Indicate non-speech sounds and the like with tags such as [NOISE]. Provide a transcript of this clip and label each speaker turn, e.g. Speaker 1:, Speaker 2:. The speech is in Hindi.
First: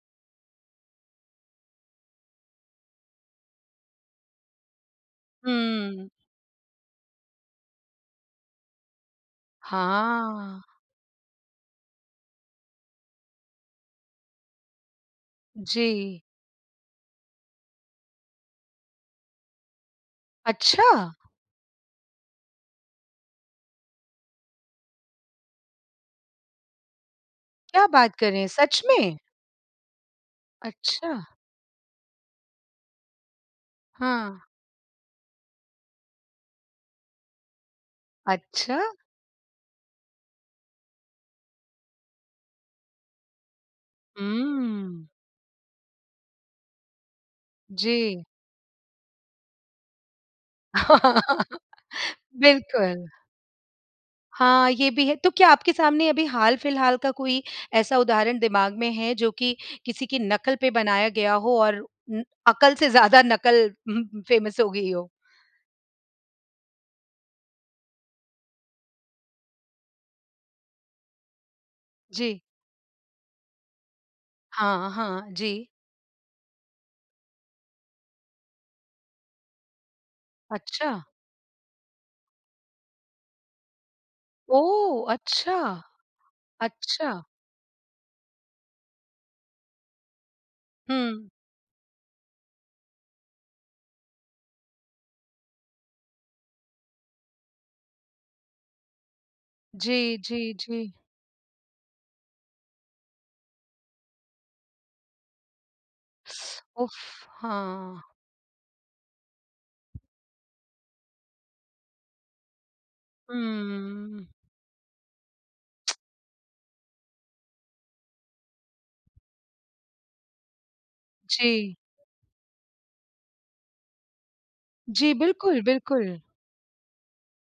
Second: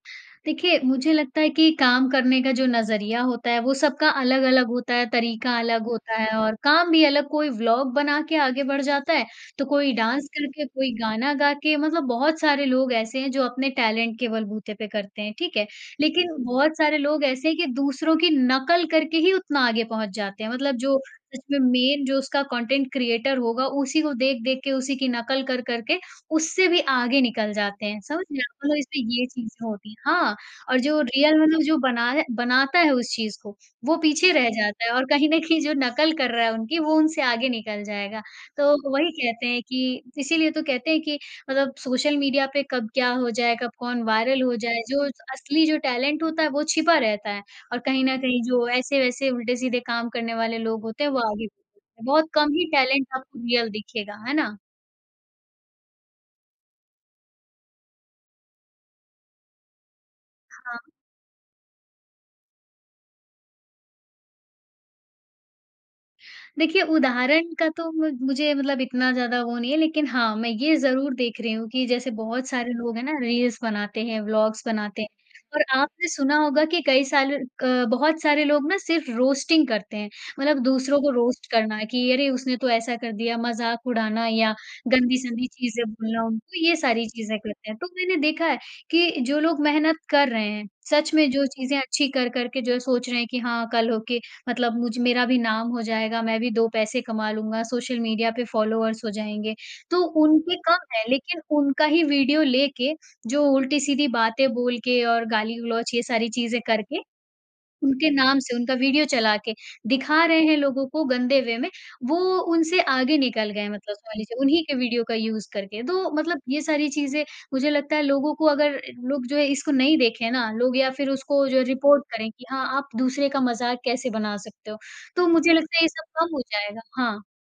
Speaker 1: देखिए, मुझे लगता है कि काम करने का जो नज़रिया होता है, वो सबका अलग-अलग होता है, तरीका अलग
Speaker 2: हुँ।
Speaker 1: होता है और काम भी अलग कोई व्लॉग बना के आगे बढ़ जाता है, तो कोई डांस
Speaker 2: हाँ।
Speaker 1: करके, कोई गाना गा के मतलब बहुत सारे लोग ऐसे हैं, जो अपने टैलेंट के बलबूते पे करते हैं, ठीक है।
Speaker 2: जी।
Speaker 1: लेकिन बहुत सारे लोग ऐसे हैं कि दूसरों की नकल करके ही उतना आगे पहुँच जाते हैं, मतलब जो
Speaker 2: अच्छा!
Speaker 1: इसमें मेन जो उसका कंटेंट क्रिएटर होगा उसी को देख-देख के, उसी की नकल कर कर के उससे भी आगे निकल जाते
Speaker 2: क्या
Speaker 1: हैं।
Speaker 2: बात
Speaker 1: समझ
Speaker 2: कर
Speaker 1: रहे
Speaker 2: रहे
Speaker 1: हैं
Speaker 2: हैं,
Speaker 1: आप मतलब
Speaker 2: सच
Speaker 1: इसमें
Speaker 2: में?
Speaker 1: ये चीज़ें होती हैं, हाँ, और जो
Speaker 2: अच्छा।
Speaker 1: रियल मतलब जो बना रहा बनाता है उस चीज़ को, वो पीछे
Speaker 2: हाँ।
Speaker 1: रह जाता है और कहीं न कहीं जो नकल कर रहा है उनकी, वो उनसे आगे निकल जाएगा। तो,
Speaker 2: अच्छा।
Speaker 1: वही कहते हैं कि इसीलिए तो कहते हैं कि मतलब सोशल मीडिया पे कब क्या हो जाए, कब कौन वायरल हो जाए, जो
Speaker 2: हुँ।
Speaker 1: असली जो टैलेंट होता है, वो छिपा रहता है और कहीं न
Speaker 2: जी।
Speaker 1: कहीं जो ऐसे-वैसे उल्टे-सीधे काम करने वाले लोग होते हैं, वो आगे
Speaker 2: [LAUGHS]
Speaker 1: बहुत कम ही
Speaker 2: बिल्कुल।
Speaker 1: टैलेंट आपको रियल दिखेगा, है ना?
Speaker 2: हाँ, ये भी है। तो क्या आपके सामने अभी हाल फिलहाल का कोई ऐसा उदाहरण दिमाग में है जो कि किसी की नकल पे
Speaker 1: हाँ।
Speaker 2: बनाया गया हो और उम, अकल से ज़्यादा नकल [CHUCKLES] फेमस हो गयी हो?
Speaker 1: देखिए, उदाहरण का तो म मुझे मतलब इतना ज़्यादा वो नहीं है लेकिन हाँ, मैं ये ज़रूर देख रही हूँ कि जैसे
Speaker 2: जी।
Speaker 1: बहुत सारे लोग हैं ना, रील्स बनाते हैं, ब्लॉग्स
Speaker 2: हाँ,
Speaker 1: बनाते हैं।
Speaker 2: हाँ,
Speaker 1: और
Speaker 2: जी।
Speaker 1: आपने सुना होगा कि कई साल अ, बहुत सारे लोग ना सिर्फ रोस्टिंग करते हैं, मतलब दूसरों
Speaker 2: अच्छा।
Speaker 1: को रोस्ट करना है कि अरे उसने तो ऐसा कर दिया, मजाक उड़ाना या
Speaker 2: ओह!
Speaker 1: गंदी-संदी
Speaker 2: अच्छा,
Speaker 1: चीज़ें बोलना उनको ये सारी
Speaker 2: अच्छा।
Speaker 1: चीज़ें करते हैं। तो, मैंने देखा है, कि जो लोग मेहनत कर रहे हैं सच में
Speaker 2: हुँ।
Speaker 1: जो चीज़ें अच्छी कर कर के जो सोच रहे हैं कि हाँ, कल होके मतलब मुझ मेरा भी नाम हो जाएगा, मैं भी 2 पैसे कमा लूँगा, सोशल मीडिया पे फॉलोवर्स हो जाएँगे। तो
Speaker 2: जी, जी,
Speaker 1: उनके कम
Speaker 2: जी।
Speaker 1: है लेकिन उनका ही वीडियो लेके जो उल्टी-सीधी बातें बोल के और गाली-गलौज ये सारी चीज़ें करके,
Speaker 2: उफ, हाँ।
Speaker 1: उनके नाम से उनका वीडियो चला के दिखा रहे हैं लोगों को गंदे वे में, वो उनसे आगे निकल गए हैं मतलब समझ
Speaker 2: हुँ।
Speaker 1: लीजिए उन्हीं के वीडियो का यूज़ करके।
Speaker 2: [TSK]
Speaker 1: तो, मतलब ये सारी चीज़ें मुझे लगता है लोगों को अगर लोग जो है इसको नहीं देखें ना, लोग या फिर उसको जो
Speaker 2: जी।
Speaker 1: रिपोर्ट करें, कि हाँ, आप दूसरे का मज़ाक कैसे बना सकते हो?
Speaker 2: जी,
Speaker 1: तो मुझे
Speaker 2: बिल्कुल,
Speaker 1: लगता है ये सब
Speaker 2: बिल्कुल।
Speaker 1: कम हो जाएगा, हाँ।